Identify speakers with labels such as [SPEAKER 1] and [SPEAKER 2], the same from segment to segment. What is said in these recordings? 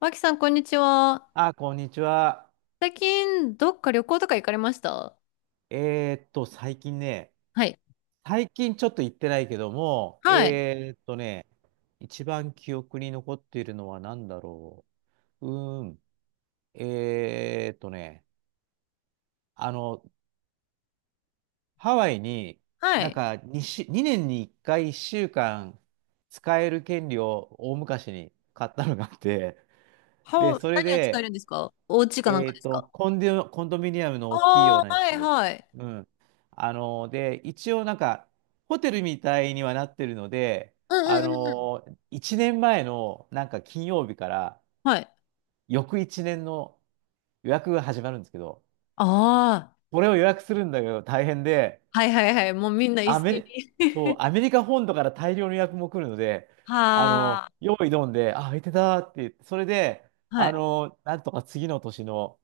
[SPEAKER 1] マキさん、こんにちは。
[SPEAKER 2] あ、こんにちは。
[SPEAKER 1] 最近、どっか旅行とか行かれました？
[SPEAKER 2] えーっと、最近ね、
[SPEAKER 1] はい。
[SPEAKER 2] 最近ちょっと行ってないけども、
[SPEAKER 1] はい。
[SPEAKER 2] 一番記憶に残っているのは何だろう。うーん。えーっとね、あの、ハワイに、
[SPEAKER 1] は
[SPEAKER 2] なん
[SPEAKER 1] い。
[SPEAKER 2] か2、2年に1回1週間使える権利を大昔に買ったのがあって、で、
[SPEAKER 1] は、
[SPEAKER 2] それ
[SPEAKER 1] 何を使え
[SPEAKER 2] で、
[SPEAKER 1] るんですか？お家かなんかですか？
[SPEAKER 2] コンドミニアムの大きいよう
[SPEAKER 1] ああ
[SPEAKER 2] な
[SPEAKER 1] ー、
[SPEAKER 2] や
[SPEAKER 1] はい、
[SPEAKER 2] つ。
[SPEAKER 1] はい。
[SPEAKER 2] うん。で、一応ホテルみたいにはなってるので、
[SPEAKER 1] うんうんうんうん。
[SPEAKER 2] 1年前の金曜日から、
[SPEAKER 1] はい。
[SPEAKER 2] 翌1年の予約が始まるんですけど、
[SPEAKER 1] ああ、
[SPEAKER 2] これを予約するんだけど大変で、
[SPEAKER 1] はいはいはい。もうみんな一
[SPEAKER 2] アメ
[SPEAKER 1] 斉に。
[SPEAKER 2] リ、そう、アメリカ本土から大量の予約も来るので、
[SPEAKER 1] はあ、
[SPEAKER 2] 用意どんで、あ、空いてたって言って、それで、
[SPEAKER 1] はい。
[SPEAKER 2] なんとか次の年の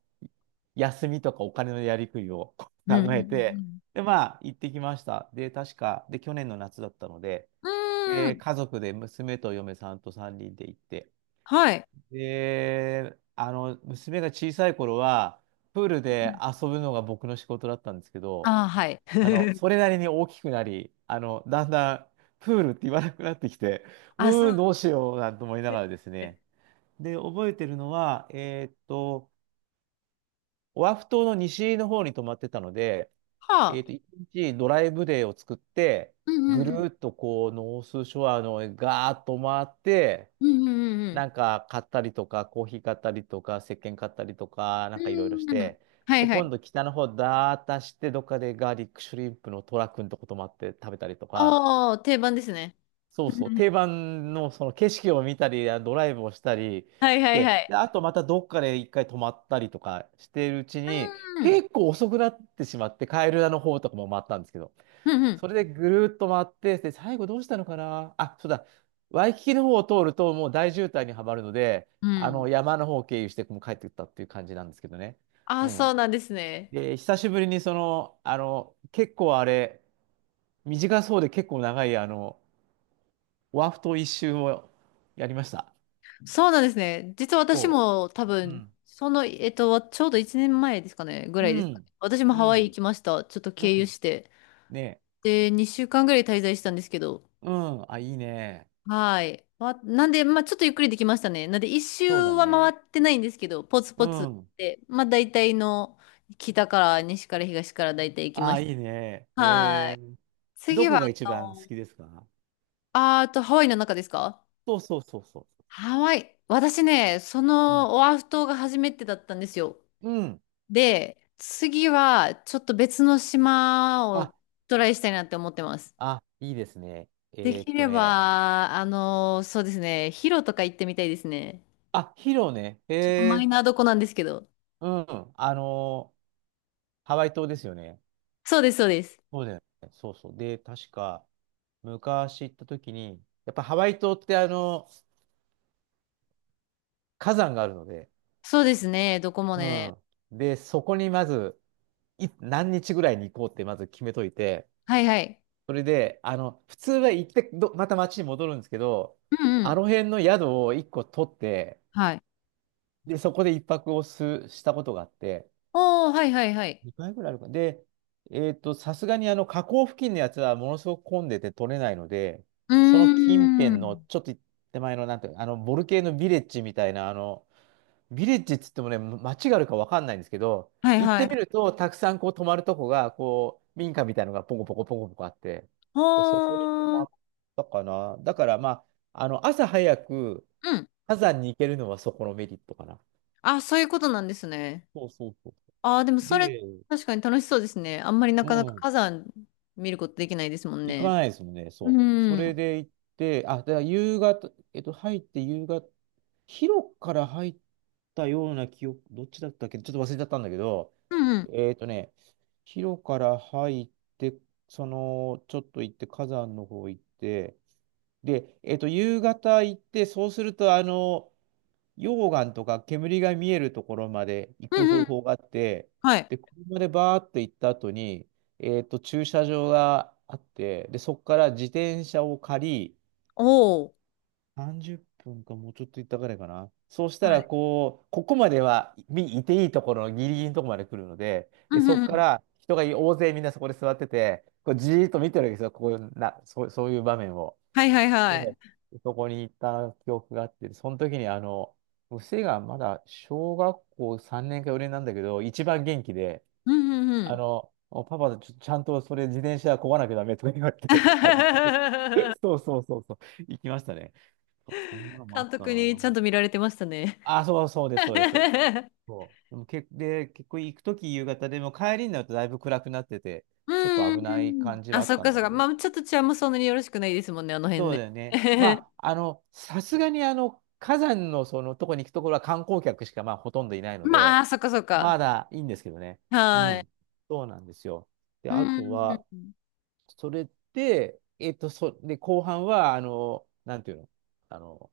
[SPEAKER 2] 休みとかお金のやりくりを
[SPEAKER 1] うんう
[SPEAKER 2] 考えて、
[SPEAKER 1] ん
[SPEAKER 2] で、まあ、行ってきました。で、確か、去年の夏だったので、
[SPEAKER 1] うんうん。うー
[SPEAKER 2] で、
[SPEAKER 1] ん。
[SPEAKER 2] 家族で娘と嫁さんと3人で行って、
[SPEAKER 1] はい。
[SPEAKER 2] で、娘が小さい頃は、プールで遊ぶのが僕の仕事だったんですけど、
[SPEAKER 1] ああ、はい。
[SPEAKER 2] それなりに大きくなり、だんだんプールって言わなくなってきて、
[SPEAKER 1] あ、そう。
[SPEAKER 2] どうしようなんて思いながらですね。で、覚えてるのは、オアフ島の西の方に泊まってたので、
[SPEAKER 1] はあ。
[SPEAKER 2] 1日ドライブデーを作って、
[SPEAKER 1] うんう
[SPEAKER 2] ぐ
[SPEAKER 1] んう
[SPEAKER 2] る
[SPEAKER 1] ん。
[SPEAKER 2] ーっとこう、ノースショアのガーッと回って、
[SPEAKER 1] うんうんう
[SPEAKER 2] な
[SPEAKER 1] ん
[SPEAKER 2] んか買ったりとか、コーヒー買ったりとか、石鹸買ったりとか、な
[SPEAKER 1] う
[SPEAKER 2] んかいろいろし
[SPEAKER 1] ん。うん。
[SPEAKER 2] て、
[SPEAKER 1] はい
[SPEAKER 2] で、
[SPEAKER 1] は
[SPEAKER 2] 今
[SPEAKER 1] い。
[SPEAKER 2] 度北の方だーっとて、どっかでガーリックシュリンプのトラ君とこともあって食べたりとか、
[SPEAKER 1] ああ、定番ですね。
[SPEAKER 2] そうそう、定番のその景色を見たり、あドライブをしたり
[SPEAKER 1] はい
[SPEAKER 2] し
[SPEAKER 1] はいは
[SPEAKER 2] て、
[SPEAKER 1] い。
[SPEAKER 2] で、あとまたどっかで一回泊まったりとかしているうちに、
[SPEAKER 1] うん。
[SPEAKER 2] 結構遅くなってしまって、カエルラの方とかも回ったんですけど、
[SPEAKER 1] うんう
[SPEAKER 2] そ
[SPEAKER 1] ん。
[SPEAKER 2] れでぐるーっと回って、で、最後どうしたのかなあ、そうだ、ワイキキの方を通るともう大渋滞にはまるので、
[SPEAKER 1] う
[SPEAKER 2] あ
[SPEAKER 1] ん。
[SPEAKER 2] の山の方を経由してもう帰ってきたっていう感じなんですけどね。
[SPEAKER 1] あ
[SPEAKER 2] う
[SPEAKER 1] あ、そ
[SPEAKER 2] ん。
[SPEAKER 1] うなんですね。
[SPEAKER 2] で、久しぶりにその、結構あれ、短そうで結構長い、ワフト一周をやりました。
[SPEAKER 1] そうなんですね。実は私
[SPEAKER 2] そ
[SPEAKER 1] も多
[SPEAKER 2] う
[SPEAKER 1] 分、
[SPEAKER 2] ん。
[SPEAKER 1] その、ちょうど1年前ですかね、ぐ
[SPEAKER 2] う
[SPEAKER 1] らいですかね。
[SPEAKER 2] ん。
[SPEAKER 1] 私も
[SPEAKER 2] う
[SPEAKER 1] ハワイ行
[SPEAKER 2] ん。
[SPEAKER 1] きました。ちょっと
[SPEAKER 2] うん。う
[SPEAKER 1] 経由
[SPEAKER 2] ん。
[SPEAKER 1] して。
[SPEAKER 2] ねえ。
[SPEAKER 1] で、2週間ぐらい滞在したんですけど。
[SPEAKER 2] うん。あ、いいね。
[SPEAKER 1] はい。わなんで、まあちょっとゆっくりできましたね。なんで、一周
[SPEAKER 2] そうだ
[SPEAKER 1] は回っ
[SPEAKER 2] ね。
[SPEAKER 1] てないんですけど、ポツ
[SPEAKER 2] う
[SPEAKER 1] ポツ
[SPEAKER 2] ん。
[SPEAKER 1] で、まあ大体の北から西から東から大体行きま
[SPEAKER 2] あ、
[SPEAKER 1] し
[SPEAKER 2] い
[SPEAKER 1] た。
[SPEAKER 2] いね。へ
[SPEAKER 1] は
[SPEAKER 2] え。
[SPEAKER 1] い。
[SPEAKER 2] ど
[SPEAKER 1] 次は、
[SPEAKER 2] こ
[SPEAKER 1] あ
[SPEAKER 2] が一番好
[SPEAKER 1] の、
[SPEAKER 2] きですか？
[SPEAKER 1] あーあとハワイの中ですか？
[SPEAKER 2] そうそうそうそ
[SPEAKER 1] ハワイ。私ね、そ
[SPEAKER 2] う。うん。
[SPEAKER 1] のオアフ島が初めてだったんですよ。
[SPEAKER 2] うん。
[SPEAKER 1] で、次はちょっと別の島
[SPEAKER 2] あ、
[SPEAKER 1] をトライしたいなって思ってます。
[SPEAKER 2] あ、いいですね。
[SPEAKER 1] で
[SPEAKER 2] えーっ
[SPEAKER 1] き
[SPEAKER 2] と
[SPEAKER 1] れ
[SPEAKER 2] ね。
[SPEAKER 1] ば、あの、そうですね、ヒロとか行ってみたいですね。
[SPEAKER 2] あ、ヒロね。へ
[SPEAKER 1] ちょっとマイ
[SPEAKER 2] え。
[SPEAKER 1] ナーどこなんですけど。
[SPEAKER 2] うん。ハワイ島ですよね。
[SPEAKER 1] そうです、そうです。
[SPEAKER 2] そうだよね。そうそう。で、確か、昔行った時に、やっぱハワイ島って火山があるので、
[SPEAKER 1] そうですね、どこも
[SPEAKER 2] う
[SPEAKER 1] ね。
[SPEAKER 2] ん。で、そこにまず、何日ぐらいに行こうってまず決めといて、
[SPEAKER 1] はいはい。
[SPEAKER 2] それで、普通は行ってど、また町に戻るんですけど、
[SPEAKER 1] うんう
[SPEAKER 2] あ
[SPEAKER 1] ん。
[SPEAKER 2] の辺の宿を1個取って、
[SPEAKER 1] はい。
[SPEAKER 2] で、そこで一泊をしたことがあって、
[SPEAKER 1] おー、はいはいはい。
[SPEAKER 2] 2回ぐらいあるか。で、さすがに河口付近のやつはものすごく混んでて取れないので、
[SPEAKER 1] うー
[SPEAKER 2] その近辺の
[SPEAKER 1] ん。
[SPEAKER 2] ちょっと手前の、なんていうのボルケーノビレッジみたいな、ビレッジっつってもね、ま街があるかわかんないんですけど、
[SPEAKER 1] はい
[SPEAKER 2] 行っ
[SPEAKER 1] は
[SPEAKER 2] てみ
[SPEAKER 1] い。
[SPEAKER 2] ると、たくさんこう泊まるとこが、こう、民家みたいのがポコポコポコポコあって、で、そこに泊
[SPEAKER 1] ほー
[SPEAKER 2] ま
[SPEAKER 1] ん。
[SPEAKER 2] ったかな。だからまあ、朝早く
[SPEAKER 1] うん。
[SPEAKER 2] 火山に行けるのはそこのメリットかな。
[SPEAKER 1] あ、そういうことなんですね。
[SPEAKER 2] そうそうそ
[SPEAKER 1] ああ、でも
[SPEAKER 2] う。
[SPEAKER 1] それ
[SPEAKER 2] で、
[SPEAKER 1] 確かに楽しそうですね。あんまりな
[SPEAKER 2] う
[SPEAKER 1] かなか
[SPEAKER 2] ん、
[SPEAKER 1] 火山見ることできないですもん
[SPEAKER 2] 行か
[SPEAKER 1] ね。
[SPEAKER 2] ないですもんね、
[SPEAKER 1] う
[SPEAKER 2] そ
[SPEAKER 1] ん。
[SPEAKER 2] う。そ
[SPEAKER 1] う
[SPEAKER 2] れ
[SPEAKER 1] ん
[SPEAKER 2] で行って、あ、だから夕方、入って夕方、広くから入ったような記憶、どっちだったっけ、ちょっと忘れちゃったんだけど、
[SPEAKER 1] うん。
[SPEAKER 2] えーとね、広から入って、その、ちょっと行って、火山の方行って、で、夕方行って、そうすると、溶岩とか煙が見えるところまで行
[SPEAKER 1] う
[SPEAKER 2] く
[SPEAKER 1] んうん。
[SPEAKER 2] 方法があって、
[SPEAKER 1] はい。
[SPEAKER 2] で、車でバーって行った後に、駐車場があって、で、そこから自転車を借り、
[SPEAKER 1] おお。
[SPEAKER 2] 30分かもうちょっと行ったぐらいかな。そうした
[SPEAKER 1] は
[SPEAKER 2] ら、
[SPEAKER 1] い。
[SPEAKER 2] こう、ここまではみいていいところのギリギリのところまで来るので、
[SPEAKER 1] う
[SPEAKER 2] で、
[SPEAKER 1] んう
[SPEAKER 2] そ
[SPEAKER 1] ん
[SPEAKER 2] こ
[SPEAKER 1] う
[SPEAKER 2] か
[SPEAKER 1] ん。
[SPEAKER 2] ら人が大勢みんなそこで座ってて、こうじーっと見てるわけですよ、こういうな、そう、そういう場面を。
[SPEAKER 1] はいはい
[SPEAKER 2] で、
[SPEAKER 1] はい。
[SPEAKER 2] そこに行った記憶があって、その時に娘がまだ小学校3年か4年なんだけど、一番元気で、
[SPEAKER 1] うんうんうん。
[SPEAKER 2] パパ、ちゃんとそれ自転車こがなきゃダメとか言われて、はい。そうそうそうそう、行きましたね。そんなのもあっ
[SPEAKER 1] 監
[SPEAKER 2] た
[SPEAKER 1] 督に
[SPEAKER 2] な。
[SPEAKER 1] ちゃんと見られてましたね。
[SPEAKER 2] あ、そうそうです、そうです、そうです。そうでもけ、で、結構行くとき夕方でも帰りになるとだいぶ暗くなってて、
[SPEAKER 1] う
[SPEAKER 2] ちょっと
[SPEAKER 1] んうん
[SPEAKER 2] 危ない
[SPEAKER 1] うん。
[SPEAKER 2] 感 じ
[SPEAKER 1] あ、
[SPEAKER 2] はあっ
[SPEAKER 1] そっ
[SPEAKER 2] たん
[SPEAKER 1] かそ
[SPEAKER 2] だ
[SPEAKER 1] っ
[SPEAKER 2] け
[SPEAKER 1] か。
[SPEAKER 2] ど。
[SPEAKER 1] まあちょっと治安もそんなによろしくないですもんね、あの辺
[SPEAKER 2] そう
[SPEAKER 1] ね。
[SPEAKER 2] だよね。ま あ、さすがに火山のそのとこに行くところは観光客しかまあほとんどいないの
[SPEAKER 1] ま
[SPEAKER 2] で、
[SPEAKER 1] あ、そっかそっか。
[SPEAKER 2] まだいいんですけどね。う
[SPEAKER 1] はい。
[SPEAKER 2] ん。そうなんですよ。で、
[SPEAKER 1] う
[SPEAKER 2] あと
[SPEAKER 1] んうん
[SPEAKER 2] は、
[SPEAKER 1] うん。
[SPEAKER 2] それで、で、後半は、なんていうの、あの、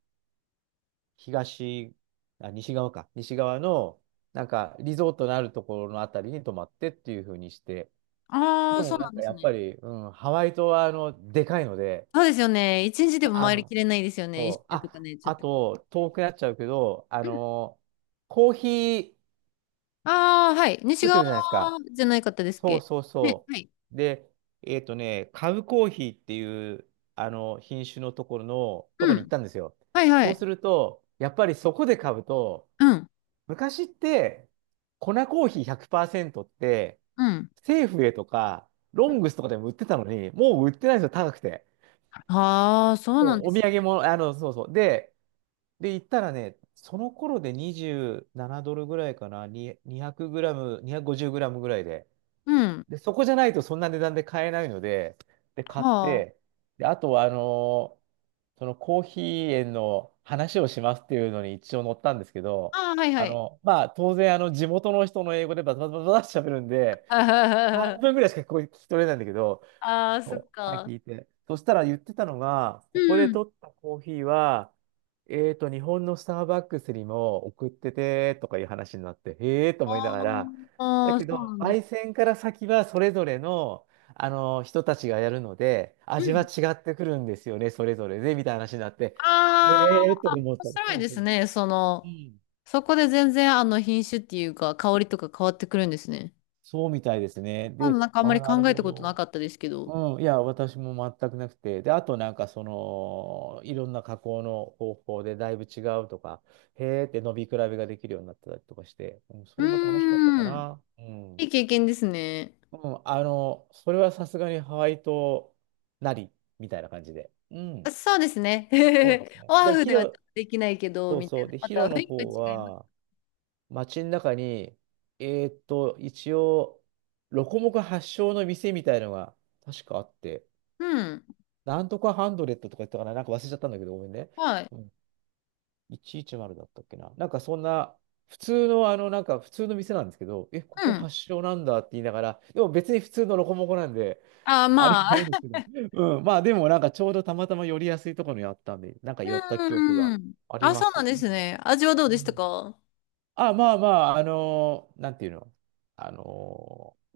[SPEAKER 2] 東、西側か。西側の、なんか、リゾートのあるところのあたりに泊まってっていう風にして。
[SPEAKER 1] あ
[SPEAKER 2] で
[SPEAKER 1] あ、そ
[SPEAKER 2] も、
[SPEAKER 1] う
[SPEAKER 2] な
[SPEAKER 1] な
[SPEAKER 2] ん
[SPEAKER 1] んで
[SPEAKER 2] か、
[SPEAKER 1] す
[SPEAKER 2] やっ
[SPEAKER 1] ね。
[SPEAKER 2] ぱり、うん、ハワイ島は、でかいので、
[SPEAKER 1] そうですよね。一日でも
[SPEAKER 2] あ
[SPEAKER 1] 回りき
[SPEAKER 2] の、
[SPEAKER 1] れないですよね。一
[SPEAKER 2] そう。
[SPEAKER 1] 周とか
[SPEAKER 2] あ、
[SPEAKER 1] ね、ちょっ
[SPEAKER 2] あ
[SPEAKER 1] と。
[SPEAKER 2] と、遠くなっちゃうけど、コーヒー
[SPEAKER 1] ああー、はい。西
[SPEAKER 2] 作って
[SPEAKER 1] 側
[SPEAKER 2] るじゃないですか。
[SPEAKER 1] じゃないかったですっ
[SPEAKER 2] そう
[SPEAKER 1] け？
[SPEAKER 2] そう
[SPEAKER 1] ね、
[SPEAKER 2] そ
[SPEAKER 1] はい。
[SPEAKER 2] う。で、カブコーヒーっていう、品種のところの、と
[SPEAKER 1] う
[SPEAKER 2] こに行っ
[SPEAKER 1] ん。
[SPEAKER 2] たんですよ。
[SPEAKER 1] はいは
[SPEAKER 2] そうす
[SPEAKER 1] い。
[SPEAKER 2] ると、やっぱりそこで買うと、
[SPEAKER 1] うん。
[SPEAKER 2] 昔って、粉コーヒー100%って、
[SPEAKER 1] うん。
[SPEAKER 2] セーフウェイとか、ロングスとかでも売ってたのに、もう売ってないんですよ、高くて。
[SPEAKER 1] ああ、そうなんで
[SPEAKER 2] お土
[SPEAKER 1] すね。
[SPEAKER 2] 産も、そうそう。で、行ったらね、その頃で27ドルぐらいかな、に200グラム、250グラムぐらいで、
[SPEAKER 1] うん。
[SPEAKER 2] で、そこじゃないとそんな値段で買えないので、で、買っ
[SPEAKER 1] はあ。
[SPEAKER 2] て、で、あとは、そのコーヒー園の話をしますっていうのに一応載ったんですけど、
[SPEAKER 1] ああ、はいはい。
[SPEAKER 2] まあ、当然、地元の人の英語でバタバタバタって喋るんで、半分ぐらいしか聞こえ聞き取れないんだけど、
[SPEAKER 1] ああ、そっ
[SPEAKER 2] そうあ、
[SPEAKER 1] か。
[SPEAKER 2] 聞いて。そしたら言ってたのが、
[SPEAKER 1] う
[SPEAKER 2] ここで
[SPEAKER 1] ん。
[SPEAKER 2] 取ったコーヒーは、日本のスターバックスにも送っててとかいう話になって、へえーと
[SPEAKER 1] あ
[SPEAKER 2] 思いながら、
[SPEAKER 1] ー
[SPEAKER 2] だ
[SPEAKER 1] あー、
[SPEAKER 2] け
[SPEAKER 1] そう
[SPEAKER 2] ど、
[SPEAKER 1] なんです。
[SPEAKER 2] 焙煎から先はそれぞれの、あの人たちがやるので、
[SPEAKER 1] う
[SPEAKER 2] 味は
[SPEAKER 1] ん。
[SPEAKER 2] 違ってくるんですよね、それぞれで、みたいな話になって、へ
[SPEAKER 1] あ
[SPEAKER 2] えーと
[SPEAKER 1] あ、
[SPEAKER 2] 思っ
[SPEAKER 1] 面
[SPEAKER 2] たら、
[SPEAKER 1] 白
[SPEAKER 2] そ
[SPEAKER 1] い
[SPEAKER 2] う
[SPEAKER 1] で
[SPEAKER 2] そ
[SPEAKER 1] す
[SPEAKER 2] う。
[SPEAKER 1] ね。そ
[SPEAKER 2] う
[SPEAKER 1] の、
[SPEAKER 2] ん
[SPEAKER 1] そこで全然あの品種っていうか、香りとか変わってくるんですね。
[SPEAKER 2] そうみたいですね。
[SPEAKER 1] まだ
[SPEAKER 2] で、
[SPEAKER 1] なんかあんま
[SPEAKER 2] ああ、
[SPEAKER 1] り
[SPEAKER 2] なる
[SPEAKER 1] 考えた
[SPEAKER 2] ほ
[SPEAKER 1] ことなかったですけど。
[SPEAKER 2] ど。うん、いや、私も全くなくて。で、あとなんかその、いろんな加工の方法でだいぶ違うとか、へーって伸び比べができるようになったりとかして、うん、そ
[SPEAKER 1] う
[SPEAKER 2] れも楽しかったか
[SPEAKER 1] ーん。
[SPEAKER 2] な。う
[SPEAKER 1] い
[SPEAKER 2] ん。
[SPEAKER 1] い経験ですね。
[SPEAKER 2] うん、それはさすがにハワイ島なり、みたいな感じで。うん、
[SPEAKER 1] あそうですね。
[SPEAKER 2] そうです ね。
[SPEAKER 1] オア
[SPEAKER 2] で、
[SPEAKER 1] フ
[SPEAKER 2] ヒ
[SPEAKER 1] ではちょっ
[SPEAKER 2] ロ、
[SPEAKER 1] とできないけど、
[SPEAKER 2] そう
[SPEAKER 1] みた
[SPEAKER 2] そ
[SPEAKER 1] い
[SPEAKER 2] う。
[SPEAKER 1] な。
[SPEAKER 2] で、
[SPEAKER 1] ま
[SPEAKER 2] ヒ
[SPEAKER 1] た
[SPEAKER 2] ロ
[SPEAKER 1] 雰
[SPEAKER 2] の
[SPEAKER 1] 囲気が
[SPEAKER 2] 方
[SPEAKER 1] 違います。
[SPEAKER 2] は、街の中に、一応、ロコモコ発祥の店みたいのが確かあって、
[SPEAKER 1] うん。
[SPEAKER 2] なんとかハンドレットとか言ったかな、なんか忘れちゃったんだけど、ごめんね。
[SPEAKER 1] はい。
[SPEAKER 2] うん、110だったっけな。なんかそんな、普通の、なんか普通の店なんですけど、え、こ
[SPEAKER 1] う
[SPEAKER 2] こ
[SPEAKER 1] ん。
[SPEAKER 2] 発祥なんだって言いながら、でも別に普通のロコモコなんで、
[SPEAKER 1] あ、
[SPEAKER 2] あれ
[SPEAKER 1] ま
[SPEAKER 2] ないん
[SPEAKER 1] あ。
[SPEAKER 2] ですけど、うん、まあでもなんかちょうどたまたま寄りやすいところにあったんで、なん か寄った記憶が
[SPEAKER 1] うん。
[SPEAKER 2] あり
[SPEAKER 1] あ、
[SPEAKER 2] ま
[SPEAKER 1] そう
[SPEAKER 2] す。
[SPEAKER 1] なん
[SPEAKER 2] う
[SPEAKER 1] です
[SPEAKER 2] ん。
[SPEAKER 1] ね。味はどう
[SPEAKER 2] う
[SPEAKER 1] でした
[SPEAKER 2] ん、
[SPEAKER 1] か？
[SPEAKER 2] あ、まあまあ、なんていうの、あのー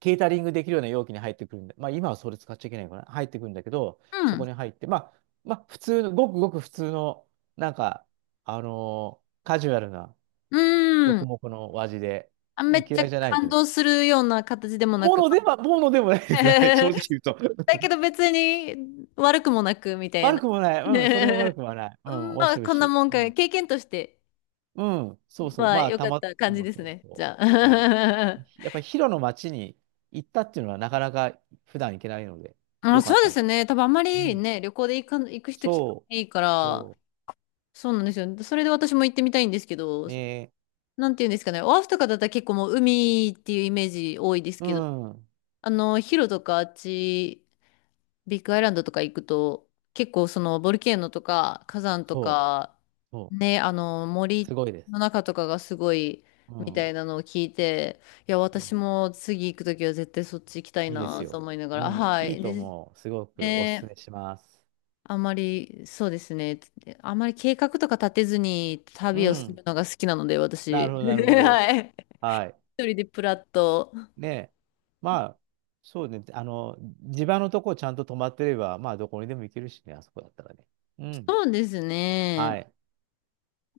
[SPEAKER 2] ケータリングできるような容器に入ってくるんで、まあ今はそれ使っちゃいけないのかな、入ってくるんだけど、
[SPEAKER 1] う
[SPEAKER 2] そこ
[SPEAKER 1] ん。
[SPEAKER 2] に入って、まあ、普通の、ごくごく普通の、なんか、カジュアルな、
[SPEAKER 1] う
[SPEAKER 2] ロコ
[SPEAKER 1] ん。
[SPEAKER 2] モコのお味で、
[SPEAKER 1] あ、
[SPEAKER 2] う
[SPEAKER 1] め
[SPEAKER 2] ん、
[SPEAKER 1] っちゃ
[SPEAKER 2] 嫌いじゃないです
[SPEAKER 1] 感
[SPEAKER 2] ね。
[SPEAKER 1] 動するような形でもなく。
[SPEAKER 2] ものでもないです。はい、正直 言うと。
[SPEAKER 1] だけど 別に悪くもなく、みたい
[SPEAKER 2] 悪
[SPEAKER 1] な。
[SPEAKER 2] くもない。うん、それは悪 くはない。う
[SPEAKER 1] う
[SPEAKER 2] ん、
[SPEAKER 1] ん
[SPEAKER 2] 美味
[SPEAKER 1] ま
[SPEAKER 2] しい
[SPEAKER 1] あ、
[SPEAKER 2] 美
[SPEAKER 1] こ
[SPEAKER 2] 味
[SPEAKER 1] ん
[SPEAKER 2] し
[SPEAKER 1] なもんか。
[SPEAKER 2] い。
[SPEAKER 1] 経験として。
[SPEAKER 2] うん、うん、そうそう。
[SPEAKER 1] まあ、
[SPEAKER 2] まあ、
[SPEAKER 1] よかった
[SPEAKER 2] そ
[SPEAKER 1] 感じ
[SPEAKER 2] う
[SPEAKER 1] で
[SPEAKER 2] そ
[SPEAKER 1] す
[SPEAKER 2] う
[SPEAKER 1] ね。じ
[SPEAKER 2] そ
[SPEAKER 1] ゃ
[SPEAKER 2] う。うん、
[SPEAKER 1] あ。
[SPEAKER 2] やっぱりヒロの街に行ったっていうのはなかなか普段行けないので、
[SPEAKER 1] あ、
[SPEAKER 2] よか
[SPEAKER 1] そ
[SPEAKER 2] っ
[SPEAKER 1] うで
[SPEAKER 2] た
[SPEAKER 1] す
[SPEAKER 2] な。
[SPEAKER 1] ね。多分あんま
[SPEAKER 2] う
[SPEAKER 1] り
[SPEAKER 2] ん、
[SPEAKER 1] ね、旅行で行か、行く人聞か
[SPEAKER 2] そ
[SPEAKER 1] ないか
[SPEAKER 2] う。
[SPEAKER 1] ら、
[SPEAKER 2] そ
[SPEAKER 1] そうなんですよ。それで私も行ってみたいんですけど、
[SPEAKER 2] う。ね
[SPEAKER 1] なんていうんですかね。オアフとかだったら結構もう海っていうイメージ多いです
[SPEAKER 2] う
[SPEAKER 1] けど、
[SPEAKER 2] ん。
[SPEAKER 1] あの、ヒロとかあっちビッグアイランドとか行くと、結構そのボルケーノとか火山と
[SPEAKER 2] そう。
[SPEAKER 1] か、
[SPEAKER 2] そ
[SPEAKER 1] ね、あの
[SPEAKER 2] う。す
[SPEAKER 1] 森
[SPEAKER 2] ごいです。
[SPEAKER 1] の中とかがすごい
[SPEAKER 2] う
[SPEAKER 1] み
[SPEAKER 2] ん。
[SPEAKER 1] た
[SPEAKER 2] う
[SPEAKER 1] いなのを聞いて、いや、私
[SPEAKER 2] ん、
[SPEAKER 1] も次行くときは絶対そっち行きたい
[SPEAKER 2] いいです
[SPEAKER 1] なと
[SPEAKER 2] よ。
[SPEAKER 1] 思いなが
[SPEAKER 2] う
[SPEAKER 1] ら、
[SPEAKER 2] ん。
[SPEAKER 1] は
[SPEAKER 2] いい
[SPEAKER 1] い。
[SPEAKER 2] と
[SPEAKER 1] で、
[SPEAKER 2] 思う。すごくおすす
[SPEAKER 1] ね、
[SPEAKER 2] めします。
[SPEAKER 1] あまり、そうですね、あまり計画とか立てずに
[SPEAKER 2] う
[SPEAKER 1] 旅をす
[SPEAKER 2] ん。
[SPEAKER 1] るのが好きなので、
[SPEAKER 2] な
[SPEAKER 1] 私。
[SPEAKER 2] るほど、なる ほど。
[SPEAKER 1] はい。
[SPEAKER 2] はい。
[SPEAKER 1] 一人でプラッと。
[SPEAKER 2] ねまあ、そうね。地場のとこちゃんと止まってれば、まあ、どこにでも行けるしね、あそこだったらね。うん。
[SPEAKER 1] そうです
[SPEAKER 2] は
[SPEAKER 1] ね。
[SPEAKER 2] い。